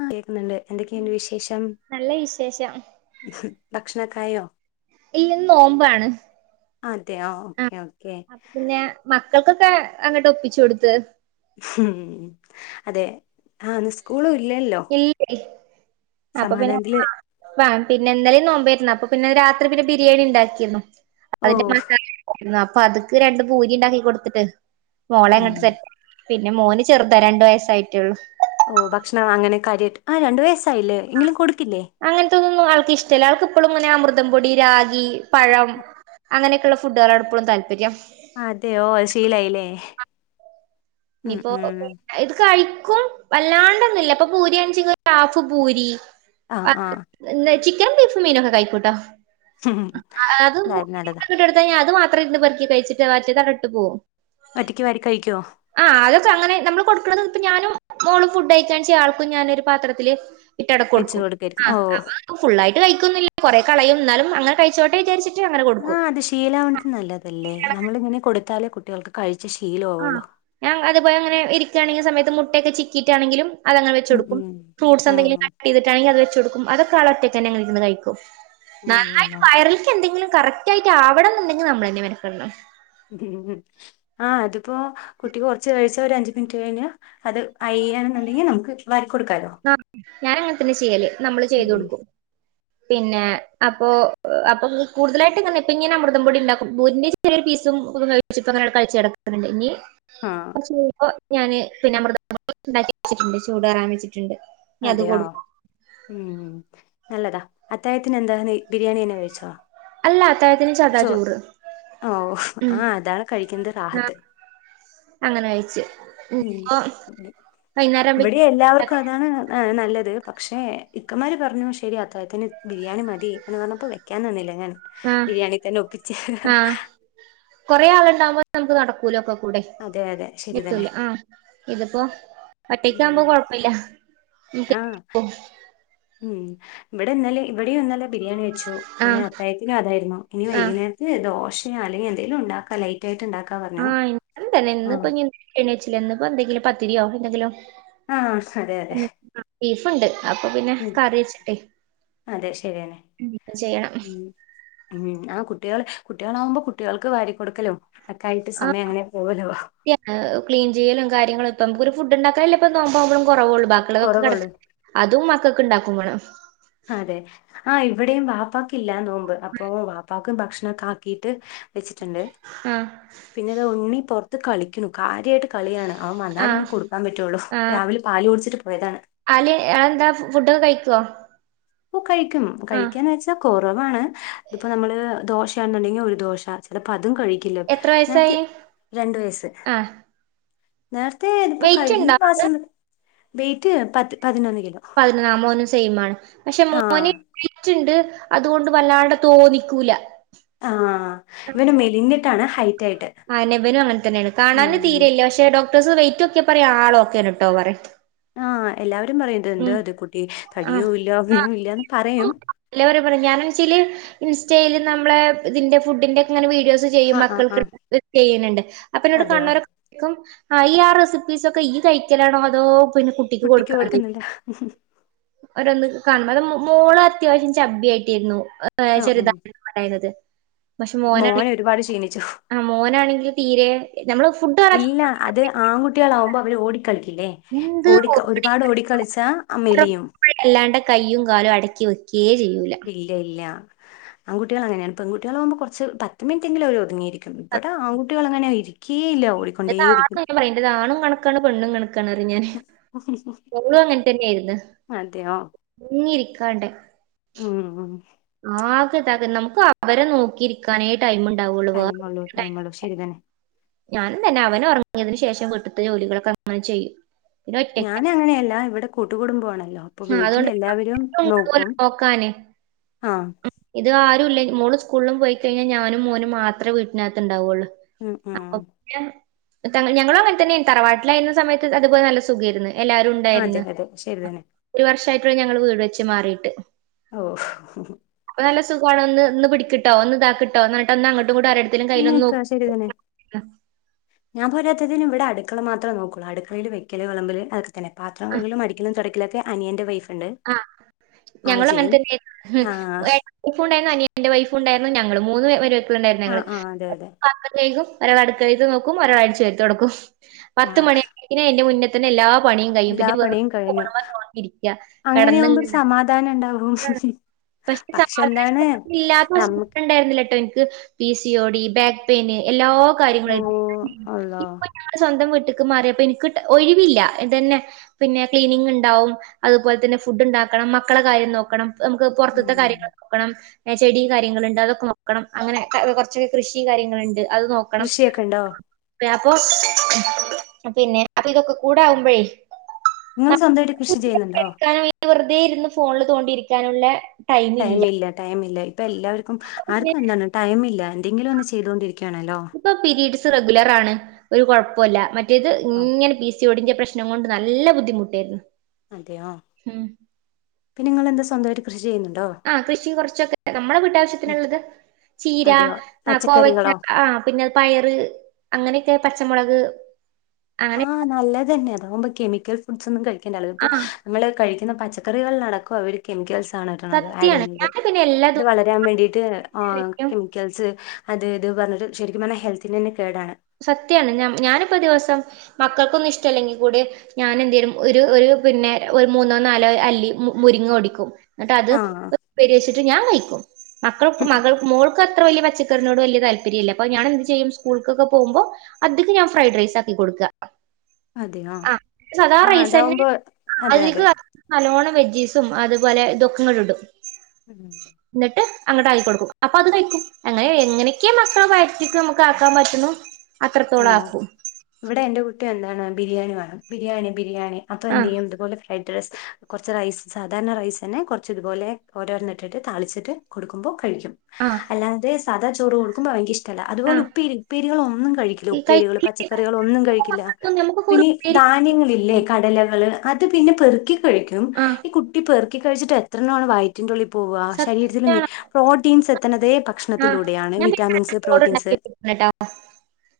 ആഹ് കേക്കുന്ന്ണ്ട് എന്തൊക്കെയിണ്ട് വിശേഷം നല്ല വിശേഷം ഭക്ഷണോക്കായോ? ഇല്ല നോമ്പാണ് അതെയോ ആഹ് ഓക്കെ ഓക്കെ അപ്പോ പിന്നെ മക്കൾക്കൊക്കെ അങ്ങോട്ട് ഒപ്പിച്ചു കൊടുത്ത് അതെ ആഹ് ന്ന് ഇസ്ക്കുളു ഇല്ലല്ലോ [unintelligible] അപ്പോ പിന്നെ സമാധാനത്തില് വ പിന്നെ ഇന്നലേം നോമ്പരുന്നു അപ്പോ പിന്നെ രാത്രി പിന്നെ ബിരിയാണി ഉണ്ടാക്കിന്നു ഓ അതിന്റെ മസാല [inaudible] അതക്ക് രണ്ട് പൂരി ഇണ്ടാക്കി കൊടുത്തിട്ട് മോളെ ഉം അങ്ങട്ട് സെ പിന്നെ മോന് ചെറുതാ രണ്ടു വയസ്സായിട്ടേള്ളു ഓഹ് ഭക്ഷണം അങ്ങനെ കാര്യായിട്ട് ആ രണ്ടു വയസ്സായില്ലേ എങ്കിലും കൊടുക്കില്ലേ അങ്ങനത്തെതോന്നും ആൾക്കിഷ്ട്ടല്ല അവൾക്കിപ്പഴും ഇങ്ങനെ അമൃതംപ്പൊടി, രാഗി, പഴം അങ്ങനെയൊക്കെയുള്ള ഫുഡകളോട് എപ്പോഴും താല്പര്യം അതെയോ അത് ശീലായില്ലേ ഉം നിപ്പോ ഉം ഇത് കഴിക്കും വല്ലാണ്ടൊന്നില്ല ഇപ്പോ പൂരിയാണച്ചെ ഹാഫ് പൂരി ആ ആ ആഹ് ചിക്കനും ബീഫു മീനൊക്കെ കഴിക്കുട്ടോ ഉം. അത് എന്തായാലും നല്ലതാ [inaudible] അത് മാത്ര ഇരുന്ന് പെറുക്കി കഴിച്ചിട്ട് മറ്റേതാവാടിട്ട് പോവും ഒറ്റക്ക് വാരി കഴിക്കുവോ ആഹ് അതൊക്കെ അങ്ങനെ നമ്മള് കൊടുക്കണത് ഇപ്പം ഞാനും മോളും ഫുഡ് കഴിക്കാൻ ചെയ്യ ആൾക്കും ഞാനൊരു പാത്രത്തില് ഇറ്റട വെച്ച് കൊടുക്കും കൊടുക്കായിരിക്കും ഓ ആഹ് അപ്പോ ഫുള്ളായിട്ട് കഴിക്കോന്നില്ല കൊറെ കളയും എന്നാലും അങ്ങനെ കഴിച്ചോട്ടെ വിചാരി ആഹ് അത് ശീലാണത് നല്ലതല്ലേ നമ്മളിങ്ങനെ കൊടുത്താലേ കുട്ടികൾക്ക് കഴിച്ച് ശീലാവുള്ളു ഞാ അതുപോലെ ഇങ്ങനെ ഇരിക്കണെങ്കി സമയത്ത് മുട്ടക്കെ ചിക്കിട്ടാണെങ്കിലും അതങ്ങനെ ഉം വെച്ചുകൊടുക്കും ഫ്രൂട്ട്സ് എന്തെങ്കിലും ഉം കട്ട് ചെയ്തിട്ടാണെങ്കി അത് വെച്ചുകൊടുക്കും അതൊക്കെ ആൾ ഒറ്റക്കന്നെങ്ങന ഇരുന്ന് കഴിക്കും ഉം നന്നായിട്ട് ഉം വയറിൽക്ക് എന്തെങ്കിലും കറക്റ്റ് ആയിട്ട് ആവണം എന്നുണ്ടെങ്കിൽ നമ്മളന്നെ മെനക്കെടണം ആഹ് അതിപ്പോ കുട്ടി കൊറച്ച് കഴിച്ച ഒരാഞ്ചു മിനിറ്റ് കഴിഞ്ഞ അത് അയ്യാണെന്നുണ്ടെങ്കി നമുക്ക് വാരി കൊടുക്കാലോ ആഹ് ഞാൻ അങ്ങനെ തന്നെ ചെയ്യല് നമ്മള് ചെയ്ത് ഉം കൊടുക്കും പിന്നെ അപ്പോ അപ്പോ കൂടുതലായിട്ട് ഇങ്ങനെ ഇപ്പോ അമൃതം പൊടി ണ്ടാക്കും ബൂരി നെ ചെറിയൊരു പീസും [unintelligible] അങ്ങനെ കഴിച്ചടക്കണ്ട് ഇനി ആഹ് [unintelligible] ഞാന് പിന്നെ അമൃതം പൊടി ഇണ്ടാക്കി വെച്ചിട്ടുണ്ട് ചൂടാറാന് വെച്ചിട്ടുണ്ട് ഇനി അത് അതെയോ കൊടുക്കും ഉം നല്ലതാ അത്തായത്തിന് എന്താ ബിരിയാണി തന്നെ കഴിച്ചോ അല്ല അത്താഴത്തിന് സാദാ ചോ ചോറ് ഓഹ് ഉം ആഹ് അതാണ് കഴിക്കണ്ടാ ആ റാഹത്ത് അങ്ങനെ കഴിച്ച് ഉം ഇപ്പൊ വൈകുന്നേരം ഇവടെ ആകുമ്പഴേക്കും എല്ലാവർക്കും അതാണ് ഏഹ് നല്ലത് പക്ഷേ ഇക്കമാര് പറഞ്ഞു ശെരി അത്താഴത്തിന് ബിരിയാണി മതി എന്ന് പറഞ്ഞപ്പോ വെ ക്കാനിന്നില്ല ഞാന് ആഹ് ആഹ് കൊറേ ആളുണ്ടമ്പോ നമുക്ക് നടക്കൂലൊക്കക്കുടെ അതെ അതെ ശരി തന്നെ എത്തൂല ആഹ് ഇതിപ്പോ ഒറ്റക്ക് ഉം ആകുമ്പോ കൊഴപ്പില്ല ആഹ് [unintelligible] ഉം ഇവടെന്നാലെ ഇവടെയും ഇന്നല്ല ബിരിയാണി വെ ച്ചു പിന്നെ ആഹ് അത്തായത്തിന് അതായിരുന്നു ഇനി ആഹ് വൈകുന്നേര ദോശ അല്ലെങ്കിൽ എന്തെങ്കിലും ഉണ്ടാക്കലയി റ്റായിട്ട് ഇണ്ടാക്ക ആഹ് ഇൻക്കും തന്നെ ഇന്നിപ്പോ ഏണിച്ചില്ല ഇന്നിപ്പോ എന്തെങ്കിലും പത്തിരിയോ എന്തെങ്കിലോ [inaudible] അതെ അതെ ബീഫ്ണ്ട് അപ്പോ പിന്നെ ഉം കറിവെച്ചിട്ടേ അതെ ശരിയന്നെ [unintelligible] ചെയ്യണം ഉം ഉം ആഹ് കുട്ടികള് കുട്ടികളാകുമ്പോ കുട്ടികൾക്ക് വാരി കൊടുക്കലും ഒക്കെ ആയിട്ട് സമയം അങ്ങനെ പോവുലോ ക്ലീൻ ചെയ്യലും കാര്യങ്ങളും ഇപ്പോ നമ്മൊക്കൊരു ഫുണ്ടോണ്ടാക്കലല്ലേ ഇപ്പോ നോമ്പാവുമ്പളും കൊറവോള്ളൂ ബാക്കിളതൊക്കെ കെട കുറവുള്ളൂ അതും മക്കൾക്ക് ഇണ്ടാക്കും വേണം അതെ ആഹ് ഇവിടെയും വാപ്പക്ക് ഇല്ലാന്ന് നോമ്പ് അപ്പൊ വാപ്പക്കും ഭക്ഷണൊക്കെ ആക്കിട്ട് വെച്ചിട്ടുണ്ട് ആഹ് പിന്നെ ഇത് ഉണ്ണി പുറത്ത് കളിക്കണു കാര്യമായിട്ട് കളിയാണ് അവൻ വന്നാലെ ആഹ് എനി കൊടുക്കാൻ പറ്റുള്ളു രാവിലെ പാല് കുടിചിട്ട് പോയതാണ് ആല് എന്താ ഫുഡൊക്കെ കഴിക്കുവോ ഓഹ് കയിക്കും കയിക്കാനാച്ച് കുറവാണ് ഇപ്പോ നമ്മള് ദോശയാണെന്നുണ്ടെങ്കിൽ ഒരു ദോശ ചിലപ്പോ അതും കഴിക്ക എത്ര നേത്തെ വയസ്സായി രണ്ട് വയസ്സ് ആഹ് നേരത്തെ ഇതിപ്പോ വെയിറ്റ് കഴിഞ്ഞ ഉണ്ടോ ആൾക്ക് മാസം വെയിറ്റ് പത്ത് പതിനൊന്ന് കിലോ അഹ് മോനും സെയിമാണ് പക്ഷെ ആ മോന് വെയിറ്റുണ്ട് അതുകൊണ്ട് വല്ലാണ്ട് തോന്നിക്കൂല ആഹ് ഇവന് മെലിഞ്ഞിട്ടാണ് ഹൈ ആയെന്നെ ബനും അങ്ങനെ തന്നെയാണ് കാണാനും ഉം തീരയില്ല പക്ഷെ ഡോക്ടേഴസ് വെയിറ്റ് നോക്കിയ പറയാ ആളോക്കെയാണ് കേട്ടോ പറ ആഹ് എല്ലാവരും പറയും ഇതേന്താ ത് കുട്ടി തടിയോ ഇല്ല ഒന്നും ഇല്ലന്ന് പറയും ല്ലാവരും പറയും ഞാനെന്നുവെച്ചാല് ഇൻസ്റ്റയിയില് നമ്മളെ ഇതിന്റെ ഫുഡിന്റെ ഇങ്ങനെ വീഡിയോസ് ചെയ്യും ആ ആ ആ മക്കൾക്ക് ചെയ്യണ്ട് അപ്പൊന്നോട് അതെയോ കാണുന്നോരോക്കെ ആഈ ആഹ് റെസിപ്പീസൊ ക്കെ ഈ കഴിക്കലാണോ അതോ പിന്നെ കുട്ടിക്ക് കൊടുക്കുന്നിണ്ടാ ഓരോന്നൊക്കെ കാണും അത് മോള് അത്യാവശ്യം ചബിയായിട്ടിരുന്നു ഏ ആ ഉം ചെറതാ പക്ഷെ മോൻ മോനാണെങ്കി ഒരുപാട് ക്ഷീണിച്ചു ആഹ് മോനാണെങ്കിൽ തീരെ ഞമ്മള് ഫുഡ് പറ ഇല്ല അത് ആൺകുട്ടികളാവുമ്പോ അവര് ഓടിക്കളിക്കില്ലേ എന്ത് ഓടി ഒരുപാട് ഓടിക്കളിച്ചാ ആഹ് മെലിയും അല്ലാണ്ട് കൈയ്യും കാലും അടക്കി വെക്കയേ ചെയ്യൂല ഇല്ല ഇല്ല ആൺകുട്ടികൾ അങ്ങനെയാണ് പെൺകുട്ടികളാകുമ്പോ കുറച്ച് പത്ത് മിനിറ്റെങ്കിലും ഒതുങ്ങിയിരിക്കും ഇവിടെ ആൺകുട്ടികളങ്ങനെയിരിക്കു എന്റെ ആണാ ഞാൻ പറയും എന്റെ ആണും കണക്കാണ് പെണ്ണും കണക്കാണ് പറയും ഞാന് [inaudible] ഇവളും അങ്ങനെത്തന്നെയായിരിന്ന് അതെയോ അടങ്ങിയിരിക്കാണ്ടേ ഉം ഉം ആകെയിതകെ നമുക്ക് അവരെ നോക്കിയിരിക്കാനെ ടൈംണ്ടാവുള്ളൂ ടൈമ്മള്ളു ടൈമുള്ളു ശരിതന്നെ ഞാനും തന്നെ അവനുറങ്ങിയതിനു ശേഷം വീട്ടിത്തെ ജോലികളൊക്കെ അങ്ങനെ ചെയ്യും പിന്നെ ഒറ്റയ്ക്ക് ഞാനങ്ങനെയല്ല ഇവിടെ കൂട്ടുകുടുംബമാണല്ലോ അപ്പൊ വീട്ടില് അതുകൊണ്ട് എല്ലാവരും നോക്കും നോക്കാന് ആഹ് ഇത് ആരുല്ല മോള് സ്കൂളിലും പോയി കഴിഞ്ഞാൽ ഞാനും മോനും മാത്രമേ വീട്ടിനകത്തുണ്ടാവള്ളൂ ഉം ഉം ഞങ്ങളും അങ്ങനെത്തന്നെയ തറവാട്ടിലായിരുന്ന സമയത്ത് അതുപോലെ നല്ല സുഖേരുന്നു എല്ലാവരും അതെ അതെ ശരിതന്നെ ഒരു വർഷയിട്ടുള്ളൂ ഞങ്ങള് വീട് വെച്ച് മാറിയിട്ട് ഓഹ് അപ്പ നല്ല സുഖമാണ് ഒന്ന് പിടിക്കട്ടോ ഒന്ന് ഇതാക്ക്ട്ടൊ എന്നട്ട ഒന്നങ്ങട്ടും ഇങ്ങട്ടും നക്കാ ശെരി തന്നെ ഞാൻ പോരാത്തതിന് ഇവിടെ അടുക്കള മാത്ര നോക്കുള്ളൂ അടുക്കളയില് വെക്കല് വെളമ്പില് പിന്നെ പാത്രകഴുകലും അടിക്കലും തുടക്കലുമൊക്കെ അനിയൻന്റെ വൈഫ് ആഹ് ഞങ്ങളും അങ്ങനത്തന്നെയായിരുന്നു ആ വൈഫുണ്ടായിരുന്നു അനിയന്റെ വൈഫുണ്ടായിരുന്നു ഞങ്ങള് മൂന്ന് മരുമക്കളുണ്ടായിരുന്നു ആ ആ അതെ അതെ ഞങ്ങള്േക്കും ഒരാളടുക്കള നോക്കും ഒരാള് അടിച്ചുവാരി തുടക്കും ആ പത്ത് മണിയ അയിന്റെ മുന്നെ ത്തേക്കും എല്ലാ പണിയും കയും എല്ലാ പിന്നെ വെറുതെ പണിയും കഴിഞ്ഞു ഫോണുമ്മ നോക്കിയിരിക്കുക [unintelligible] അങ്ങനെയാവുമ്പോ ഒരു സമാധാനം ഉണ്ടാവും പക്ഷെ എന്താണ് നമുക്ക് ണ്ടായിരുന്നില്ലട്ടോ എനിക്ക് P C O D back pain എല്ലാ കാര്യങ്ങളും ഓ അള്ളാ സ്വന്തം വീട്ട്ക്ക് മാറിയപ്പൊ എനക്ക് ഒഴിവില്ല ഇതന്നെ പിന്നെ ക്ലീനിങ് ഉണ്ടാവും അതുപോൽ തന്നെ ഫുഡ് ഉണ്ടാക്കണം മക്കളെ കാര്യം നോക്കണം നമ്ക്ക് പൊർത്ത്ത്തെ ഉം കാര്യങ്ങൾ ക്കണം ചെടീം കാര്യങ്ങള്ണ്ട് അതൊക്കെ നോക്കണം അങ്ങനെ കൊ ർച്ചൊക്കെ കൃഷി കാര്യങ്ങള്ണ്ട് അത് നോക്ക കണം കൃഷിയൊക്കെ ഉണ്ടോ പ്പെപ്പൊ പിന്നെ അപ്പ ഇതൊക്കെ കൂടാമ്പെഴേ നിങ്ങൾ സ്വന്തായിട്ട് കൃഷി ചെയ്യ്ന്ന്ണ്ടോ? ഇരിക്കാനും ഈ വെറുതെ ഇര്ന്ന് ഫോണില് തോണ്ടിയിരിക്കാനുള്ള ടൈം ഇല്ല ടൈംമില്ല ടൈംമില്ല ഇപ്പൊ എല്ലാവർക്കും ആർക്കും എന്താണ് ടൈം മില്ല എന്തെങ്കിലൊന്ന് ചെയ്തോ ണ്ടിരിക്യാണല്ലോ പ്പൊ പീരീഡ്സ് റെഗുലറാണ് ഒരു കൊ ഴപ്പൊല്ല മറ്റേത് ആ ങ്ങനെ പി സി ഓഡിന്റെ പ്രശ് പ്രശ്നം കൊണ്ട് നല്ല ബുദ്ധിമുട്ടേയിര്ന്നു അതെയോ പിന്നെ ങ്ങളെന്താ സ്വന്തായിട്ട് കൃഷി ചെയ്യ്ന്ന് ആഹ് കൃഷി കൊറച്ചൊക്കെ നമ്മളെ ഉം. വീട്ടാവശ്യത്തിന്ള്ളത്. ചീര അതെയോ ആഹ് പച്ചക്കറികളോ കോവയ്ക്ക ആഹ് പിന്നെ പയറ് അങ്ങനൊക്കെ പച്ചമൊളക് അ ആഹ് നല്ലതന്നെ അതാകുമ്പോ കെമിക്കൽ ഫുഡ്സ്ന്നും കഴിക്കേണ്ടല്ലോ ഇപ്പൊ ആഹ് നന്മള് കഴിക്ക്ന്ന പച്ചക്കറികളടക്കം അവര് കെമിക്കൽസാണ് ആഡ് സത്യാണ്. ചെയ്യണത് ഞാന് പിന്നെ എല്ലാ ഇത് വളരാൻ വേണ്ടീട്ട് ഓ ദിവസത്തിലേക്കും കെമിക്കൽസ് അത് ഇത് പറഞ്ഞിട്ട് ശരിക്കും പർഞ്ഞ ഹെൽത്തി ന്നന്നെ കേടാണ് സത്യാണ് ഞാ ഞാനിപ്പോ ദിവസം മക്കൾക്കൊന്നും ഇഷ്ടല്ലെങ്കി കൂടിം ഞാൻ എന്തേരും ഒരു ഒരു പിന്നെ ഒരു മൂന്നോ നാലോ അല്ലി മു മുരിങ്ങ ഒടിക്കും. ന്നട്ടത് ആഹ് ഉപ്പേരിയെച്ച്ട്ട് ഞാൻ കഴിക്കും മക്കൾ മകൾക്ക് മോൾക്ക് ത്ര വലിയ പച്ചക്കറിനോട് വില്യ താല്പര്യല്ല പ്പ ഞാനെന്ത് ചെയ്യും സ്കൂൾകൊക്കെ പോവുമ്പോ അതികും ഞാൻ ഫ്രൈഡ് റൈസാക്കി കൊടുക്ക. അതെയോ അഹ് സദാ ആഹ് റൈസെന്നെ അതാവുമ്പോ ആഹ് അതെ അതെ അതിക്ക് നലോണം വെജ്ജീസും അതുപോലെ ഇതൊക്കെങ്ങടും. ഉം ന്നട്ട് അങ്ങട്ടായി കൊടുക്കും അപ്പൊ അത് കഴിക്കും അങ്ങനെ എങ്ങനെക്കെ മക്കളെ വയറ്റ് ക്ക് നമക്ക് ആക്കാൻ പറ്റ്ണു അത്രത്തോളാക്കും. ഇവടെ എന്റെ കുട്ടി എന്താണ് ബിയാണി വേണം ബിരിയാണി ബിരിയാണി അപ്പൊ ആ എന്ത്‌യ്യും ഇതുപോലെ ഫ്രൈഡ് റൈസ് കൊർച്ച് റൈസ് സാധാരണ റൈസന്നെ കൊർച്ച് ഇതുപോലെ ഓരോരണ്ണട്ടിട്ട് താളിച്ചിട്ട് കൊടുക്കുമ്പോ കഴിക്കും ആ അല്ലാതെ സാധ ചോറ് കൊടുക്കുമ്പോ അവൻകി ഇഷ് ടല്ല ആ അതുപോലെ ഉപ്പേരി ഉപ്പേരികൾ ഒന്നും കഴിക്കില്ല ഈ കൈ ഉപ്പേരികൾ പച്ചക്കറികൾ ഒന്നും കഴിക്കില്ല നമുക്കൊക്കെ ഒരു പിന്നെ പേര് ധന്യങ്ങളില്ലേ കടലകൾ അത് പിന്നെ പെറ്ക്കി കഴിക്കും ആ ഈ കുട്ടി പെറ് ക്കി കഴിച്ചിട്ട് എത്രണം അന്ന് വയറ്റിന്റുള്ളി പോവാ ശരീരത്തിൽ മി സത്യാണ് പ്രോട്ടീൻസ് എത്ത്ണതേ ആ ഭക്ഷണത്തിലൂടെയാണ് ഞാൻ പിന്നെ വിറ്റാമിൻസ് ചോറ് പ്രോട്ടീൻസ് ഉണ്ടാക്കി കേട്ടോ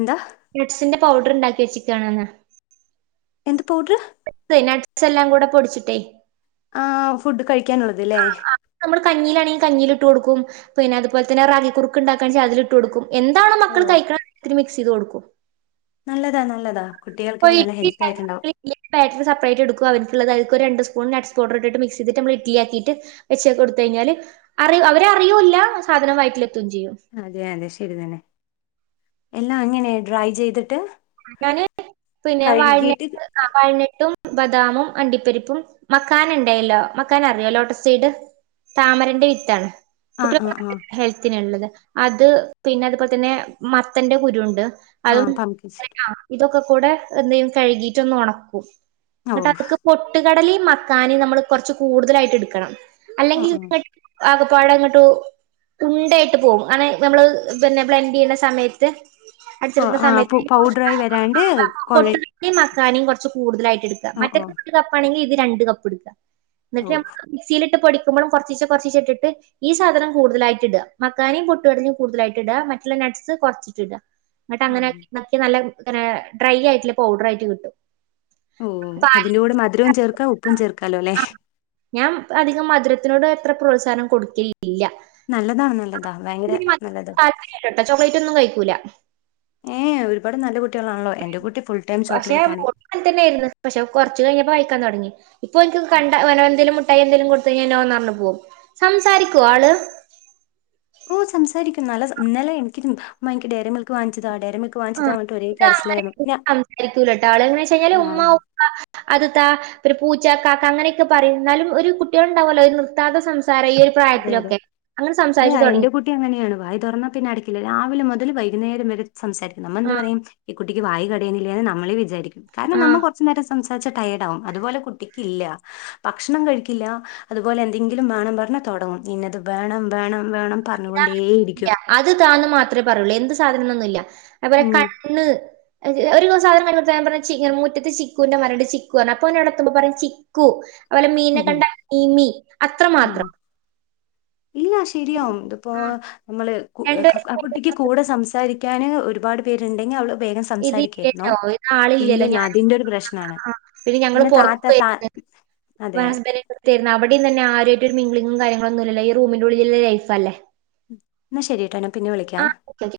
എന്താ നട്ട്സിന്റെ പൗഡർ ഉണ്ടാക്കി വെച്ച്ക്കാന്ന് എന്ത് പൗഡറ് നട്ട്സെല്ലാം കൂടെ പൊടിച്ചിട്ടേ ആഹ് ഫുഡ് കഴിക്കാനുള്ളത് അല്ലേ നമ്മൾ കഞ്ഞിയിലാണെ കഞ്ഞില്ട്ട് കൊടുക്കും പിന്നെ അത് പോൽ തന്നെ റാഗി കുറുക്ക്ണ്ടാക്കാണെച്ചാൽ അതില് ഇട്ട് കൊട്ക്കും എന്താണോ ഓ മക്കൾ കഴക്കാ ഇത്തിരി മിക്സെയ്ത് കൊട്ക്കും. നല്ലതാ നല്ലതാ കുട്ടികൾക്ക് നല്ല ഹെൽത്ത് ആയിട്ടുണ്ടാവും [inaudible] ബാറ്ററ് സപ്പറേറ്റ് എടുക്കു അവര്ക്ക്ള്ളത് അതുക്കൊരു രണ്ട് സ്പൂൺ നട്സ് പൗഡർട്ടിട്ട് മിക്സയ്ത്ട്ട് മള് ഇഡ്ലി ആകിട്ട് വെച്ച കൊട്ത്തഴിഞ്ഞാല് അവരറിയൂല്ല സാധനം വയറ്റിലെത്തും ചെയ്യും. അതെ അതെ ശരി തന്നെ എല്ലാ അങ്ങനെ ഡ്രൈ ചെയ്തിട്ട് ഞാന് പിന്നെ വാൽനട്ട് കഴുകിയിട്ട് ആ വാൽനെട്ടും ബദാമും അണ്ടിപ്പരിപ്പും മക്കാന ഇണ്ടായല്ലോ മക്കാന അറിയോ ലോട്ടസ് സൈഡ് താമരന്റെ വിത്താണ് ആ ആ കുട്ടികള ആ ഹെൽത്തിന ഉള്ളത് അത് പിന്നെ അതുപോലെ തന്നെ മത്തന്റെ കുരു ഇണ്ട് ആഹ പാമ്കിസ് ആഹ് ഇതൊക്കെ കൂടെ എന്തേയ്യും കഴുകിട്ട ഒന്ന് ഉണക്കും ഓ എന്നിട്ട് അതക്ക പൊട്ടുകടലയും മക്കാനിം നമ്മൾ കുറച്ച് കൂടുതലായിട്ട് എടുക്കണം ആ അല്ലെങ്കിൽ ആ ആകെപ്പാടങ്ങോട്ടും തുണ്ടായിട്ട് പോകും അങ്ങനെ നമ്മള് പിന്നെ ബ്ലന്ഡ് ചെയ്യണ്ട സമയത്ത് കൊ- അടിച്ചെടുക്കുന്ന ആ സമയത്ത് പു- പൗഡറായി വരാണ്ട് കൊഴ കൊട്ടയും മക്കാനയും കുറച്ച് കൂടുതലായിട്ട് എടുക്ക ഓ മറ്റ ഓ കപ്പാണെങ്കിൽ ഇത് രണ്ട് കപ്പ് എട്ക്ക ഓ എന്നിട്ട്മ്മ മിക്സിയിലിട്ട് പൊടിക്കുമ്പഴും കൊറച്ചീച്ച കൊറച്ചീചെ ഇട്ടിട്ട് ഈ സാധനം കൂടുതലായിട്ട് ഇട മക്കാനും പൊട്ടടലയും കൂടുതലായിടട്ട് ഇട മറ്റുള്ള നട്ട്സ് കുറ എന്നട്ട് ഉം. അങ്ങനാക്കിട്ട് നല്ല ഡ്രൈ ആയിട്ടുള്ള പൗഡർ ആയിട്ട് കിട്ടും ഓ പാൽ അതിന്റെ കൂടെ മധുരവും ചേർക്കാ ഉപ്പും ചേർക്കാലോ അല്ലേ ആ ഞാൻ അധികം മധുരത്തിനോട് എത്ര പ്രോത്സാഹനം കൊടുക്കില്ല നല്ലതാ നല്ലതാ ഭയങ്കര നല്ലതാ ട്ട ചോക്ലേറ്റ് ഒന്നും കഴിക്കൂല ഏഹ ഒരുപാട് നല്ല കുട്ടികളാണല്ലോ എന്റെറെ കുട്ടി ഫുൾ ടൈം ചോക്ലേറ്റ് ആണ് ങ്ങൻ തന്നെയായിരുന്നു പക്ഷെ കൊറച്ച് കഴിഞ്ഞപ്പോ വായിക്കാൻ തുടങ്ങി ഇപ്പോ ഓനിക്ക് ഉം. ട്ട എന്തെങ്കലും കൊടുത്ത് കഴിഞ്ഞാൽ നോ പറഞ്ഞു പോകും പോകും സംസാരിക്കുമോ ആള് ഓഹ്‌ സംസാരിക്കും നല്ല ഇന്നലെ എനിക്ക് മാ ഡയറി മിൽക്ക് വാങ്ങിച്ചതാ വാങ്ങിച്ചതാ ആഹ്‌ പറഞ്ഞിട്ട് ഒരേ ഇത് അങ്ങനെ കരച്ചിലായിരുന്നു ഞാ- സംസാരിക്കൂലട്ടോ ആള് എന്ന് വെച്ച് കഴിഞ്ഞാല് ആ ഉമ്മ അത് താ പി പൂച്ച കാക്ക അങ്ങനെയൊക്കെ പറയും എന്നാലും ഒരു കുട്ടികള് ഉണ്ടാവല്ലോ ഒരു നൃത്താത സംസാരം ഈ ഒരു അതെ അതെ യത്തിലൊക്കെ അങ്ങനെ അത് സംസാരിച്ച് എന്റെ തുടങ്ങി കുട്ടി അങ്ങനെയാണ് വായി തുറന്നാ പിന്നെടക്കില്ല രാവിലെ മുതൽ വൈകുന്നര വരെ സംസാരിക്കും നമ്മ എന്ത്‌ ആഹ് പറയും ഈ കുട്ടിക്ക് വായി കടയുന്നില്ലേ എന്ന് നമ്മളെ വിചാരിക്കും കാരണം ആഹ് നമ്മ നേരെ സംസാരിച്ച ടയേർഡ് ആകും അതുപോലെ കുട്ടിക്ക്ല്ല ഭക്ഷണം കഴിക്കില്ല അതുപോലെ എന്തെങ്കിലും വേണം പറഞ്ഞാൽ തുടങ്ങും ഇന്നെത് വേണം വേണം വേണം പറഞ്ഞുകൊണ്ടേയിരിക്കും അത് താന്ന് മാത്രമേ പറയൂള്ളൂ എന്ത് സാധനൊന്നുംല്ല അത്പോലെ ഉം കണ്ണ് ഒരു സാധനം കാണുമ്പോതന്നെ പറഞ്ഞൻ മുറ്റത്ത് ചിക്കുൻന്റെ മരണ്ട് ചിക്കു ആടത്ത്ബ പറിം അത് പോലെ മീനെ ഉം കണ്ട മീമി അത്ര ആ മാത്രം ഇല്ല ശരിയാവും ഇതിപ്പോ ആഹ് നമ്മള് രണ്ട് ആ കുട്ടിക്ക് വയസ്സ് കൂടെ സംസാരിക്കാന് ഒരുപാട് ണ്ടെങ്കിൽ അവ ഇതലല്ലോ ഇത് ആള് ഇല്ലല്ലോ ഞാനും അതിന്റെ ഒരു പ്രശ്നാണ് പിന്നെ ഞങ്ങള് താത്ത പൊറത്ത് താ ഏർന്ന ഇ അതെ ഹസ്ബന്റെടുത്തരുന്നു അവിടെന്ന തന്നെ ആരുആയിട്ട് ഒരു മേഗ്ലീഗും കാര്യങ്ങളന്നുല്ലല്ലോ റൂമിന്റെറെള്ളിലുള്ള ലൈഫ് അല്ലേ എന്ന ശരിയട്ട്ടൊ ആഹ